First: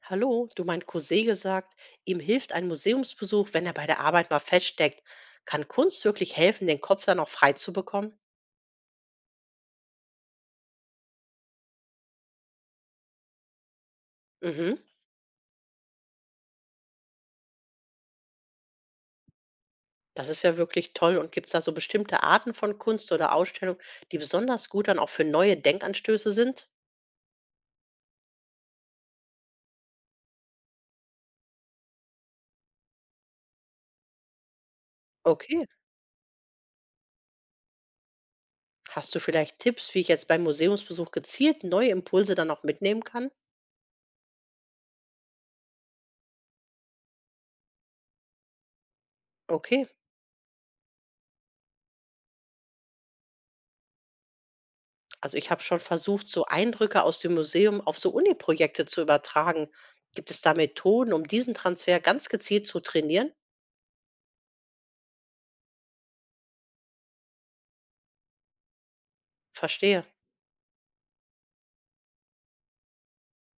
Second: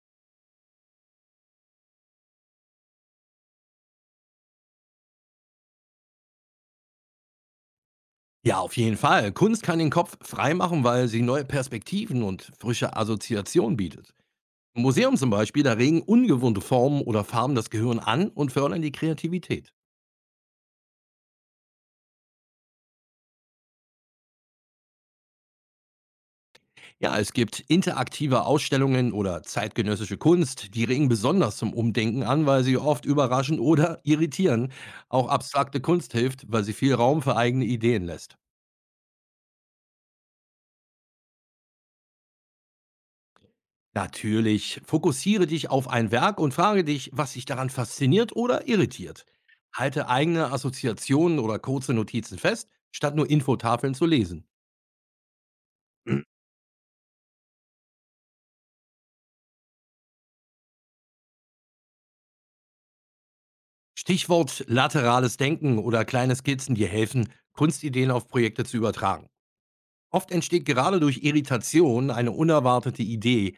Hallo, du mein Cousin gesagt, ihm hilft ein Museumsbesuch, wenn er bei der Arbeit mal feststeckt. Kann Kunst wirklich helfen, den Kopf dann auch frei zu bekommen? Ja, auf jeden Fall. Kunst kann den Kopf freimachen, weil sie neue Perspektiven und frische Assoziationen bietet. Mhm, Im Museum zum Beispiel, da regen ungewohnte Formen oder Farben das Gehirn an und fördern die Kreativität. das ist ja wirklich toll. Und gibt es da so bestimmte Arten von Kunst oder Ausstellungen, die besonders gut dann auch für neue Denkanstöße sind? Ja, es gibt interaktive Ausstellungen oder zeitgenössische Kunst, die regen besonders zum Umdenken an, weil sie oft überraschen oder irritieren. Auch Okay. abstrakte Kunst hilft, weil sie viel Raum für eigene Ideen lässt. Hast du vielleicht Tipps, wie ich jetzt beim Museumsbesuch gezielt neue Impulse dann auch mitnehmen kann? Natürlich. Fokussiere dich auf ein Werk und frage dich, was dich daran fasziniert oder irritiert. Okay. Halte eigene Assoziationen oder kurze Notizen fest, statt nur Infotafeln zu lesen. Also ich habe schon versucht, so Eindrücke aus dem Museum auf so Uni-Projekte zu übertragen. Gibt es da Methoden, um diesen Transfer ganz gezielt zu trainieren? Stichwort laterales Denken oder kleine Skizzen dir helfen, Kunstideen auf Projekte zu übertragen. Verstehe. Oft entsteht gerade durch Irritation eine unerwartete Idee.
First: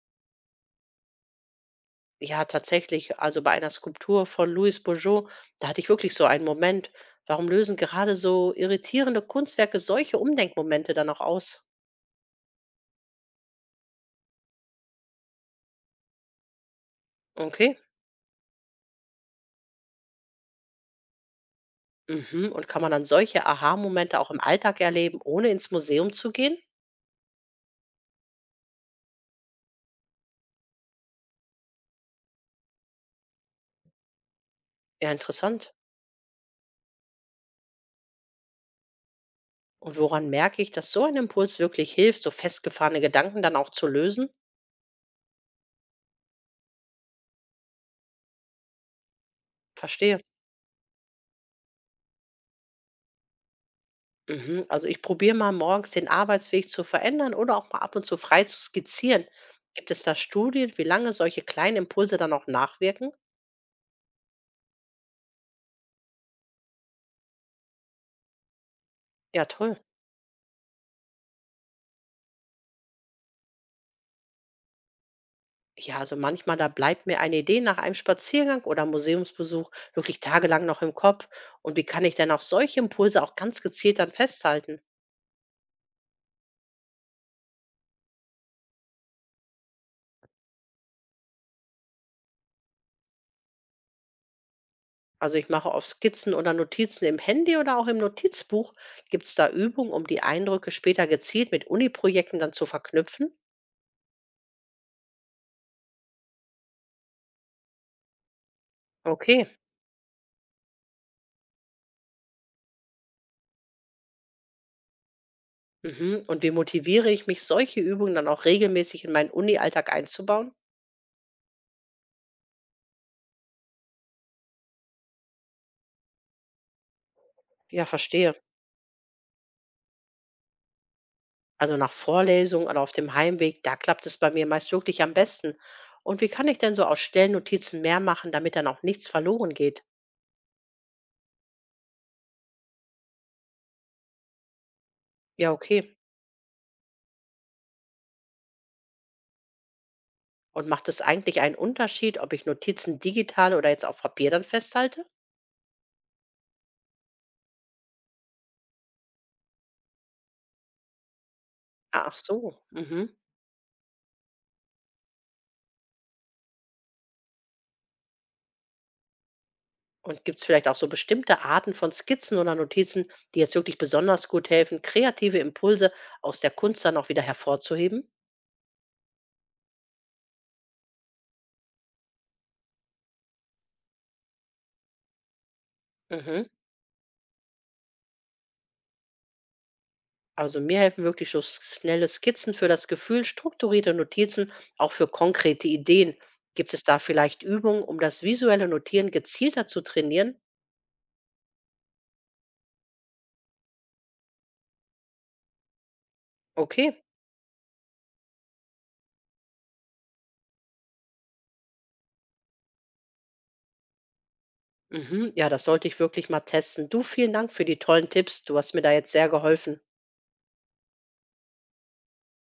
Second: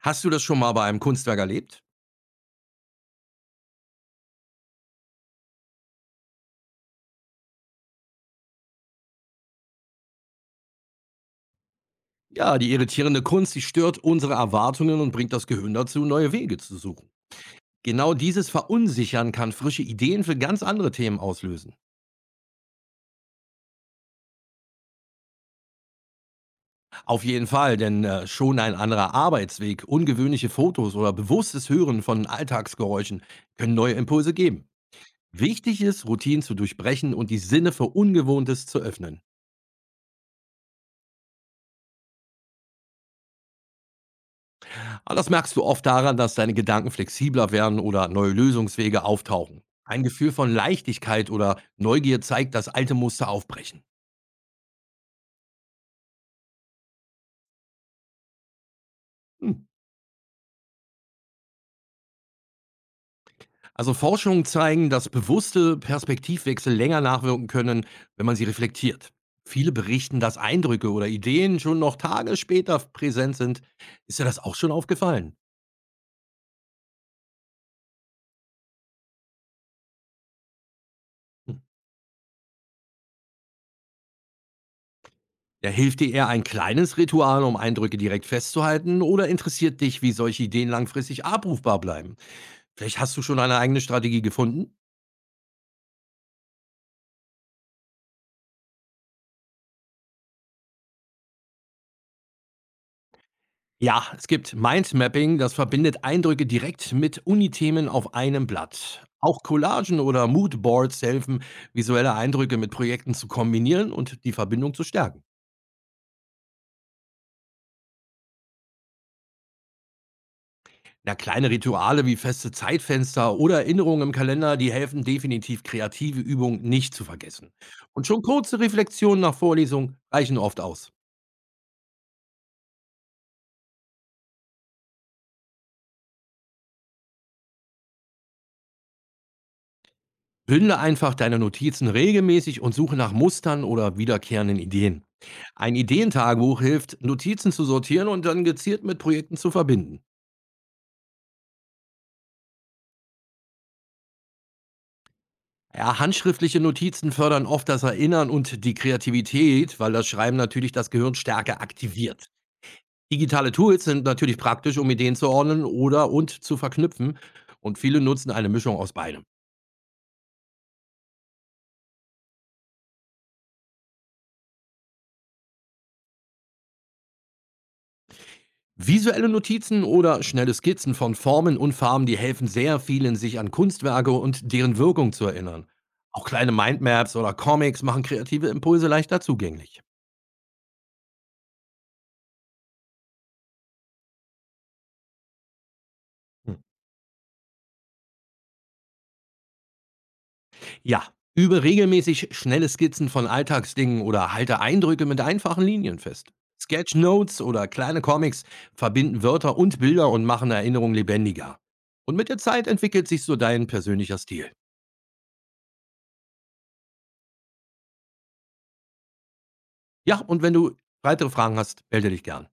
Hast du das schon mal bei einem Kunstwerk erlebt? Ja, tatsächlich. Also bei einer Skulptur von Louis Bourgeot, da hatte ich wirklich so einen Moment. Warum lösen gerade so irritierende Kunstwerke solche Umdenkmomente dann auch aus? Ja, die irritierende Kunst, die stört unsere Erwartungen und bringt das Gehirn dazu, neue Wege zu suchen. Okay. Genau dieses Verunsichern kann frische Ideen für ganz andere Themen auslösen. Mhm. Und kann man dann solche Aha-Momente auch im Alltag erleben, ohne ins Museum zu gehen? Auf jeden Fall, denn schon ein anderer Arbeitsweg, ungewöhnliche Fotos oder bewusstes Hören von Alltagsgeräuschen können neue Impulse geben. Ja, interessant. Wichtig ist, Routinen zu durchbrechen und die Sinne für Ungewohntes zu öffnen. Und woran merke ich, dass so ein Impuls wirklich hilft, so festgefahrene Gedanken dann auch zu lösen? Aber das merkst du oft daran, dass deine Gedanken flexibler werden oder neue Lösungswege auftauchen. Ein Verstehe. Gefühl von Leichtigkeit oder Neugier zeigt, dass alte Muster aufbrechen. Mhm. Also ich probiere mal morgens den Arbeitsweg zu verändern oder auch mal ab und zu frei zu skizzieren. Hm. Gibt es da Studien, wie lange solche kleinen Impulse dann auch nachwirken? Also Forschungen zeigen, dass bewusste Perspektivwechsel länger nachwirken können, wenn man sie reflektiert. Ja, Viele toll. berichten, dass Eindrücke oder Ideen schon noch Tage später präsent sind. Ist dir das auch schon aufgefallen? Ja, also manchmal, da bleibt mir eine Idee nach einem Spaziergang oder Museumsbesuch wirklich tagelang noch im Kopf. Hm. Und wie kann ich denn auch solche Impulse auch ganz gezielt dann festhalten? Ja, hilft dir eher ein kleines Ritual, um Eindrücke direkt festzuhalten, oder interessiert dich, wie solche Ideen langfristig abrufbar bleiben? Vielleicht hast du schon eine eigene Strategie gefunden? Also ich mache auf Skizzen oder Notizen im Handy oder auch im Notizbuch. Gibt es da Übungen, um die Eindrücke später gezielt mit Uni-Projekten dann zu verknüpfen? Ja, es gibt Mindmapping, das verbindet Eindrücke direkt mit Unithemen auf einem Blatt. Auch Okay. Collagen oder Moodboards helfen, visuelle Eindrücke mit Projekten zu kombinieren und die Verbindung zu stärken. Mhm. Und wie motiviere ich mich, solche Übungen dann auch regelmäßig in meinen Uni-Alltag einzubauen? Na, kleine Rituale wie feste Zeitfenster oder Erinnerungen im Kalender, die helfen definitiv, kreative Übungen nicht zu vergessen. Ja, Und schon verstehe. kurze Reflexionen nach Vorlesung reichen oft aus. Also nach Vorlesung oder auf dem Heimweg, da klappt es bei mir meist wirklich am besten. Und wie kann ich denn so aus Stellnotizen mehr machen, damit dann auch nichts verloren geht? Bündle einfach deine Notizen regelmäßig und suche nach Mustern oder wiederkehrenden Ideen. Ja, Ein okay. Ideentagebuch hilft, Notizen zu sortieren und dann gezielt mit Projekten zu verbinden. Und macht es eigentlich einen Unterschied, ob ich Notizen digital oder jetzt auf Papier dann festhalte? Ja, handschriftliche Notizen fördern oft das Erinnern und die Kreativität, weil das Schreiben natürlich das Gehirn stärker Ach aktiviert. so. Mhm. Digitale Tools sind natürlich praktisch, um Ideen zu ordnen oder und zu verknüpfen und viele nutzen eine Mischung aus beidem. Und gibt es vielleicht auch so bestimmte Arten von Skizzen oder Notizen, die jetzt wirklich besonders gut helfen, kreative Impulse aus der Kunst dann auch wieder hervorzuheben? Visuelle Notizen oder schnelle Skizzen von Formen und Farben, die helfen sehr vielen, sich an Kunstwerke und deren Wirkung zu erinnern. Auch Mhm. kleine Mindmaps oder Comics machen kreative Impulse leichter zugänglich. Also mir helfen wirklich so schnelle Skizzen für das Gefühl, strukturierte Notizen auch für konkrete Ideen. Hm. Gibt es da vielleicht Übungen, um das visuelle Notieren gezielter zu trainieren? Ja, übe regelmäßig schnelle Skizzen von Alltagsdingen oder halte Eindrücke mit einfachen Linien fest. Okay. Sketchnotes oder kleine Comics verbinden Wörter und Bilder und machen Erinnerungen lebendiger. Und mit der Zeit entwickelt sich so dein persönlicher Stil. Mhm. Ja, das sollte ich wirklich mal testen. Du, vielen Dank für die tollen Tipps. Du hast mir da jetzt sehr geholfen. Ja, und wenn du weitere Fragen hast, melde dich gern.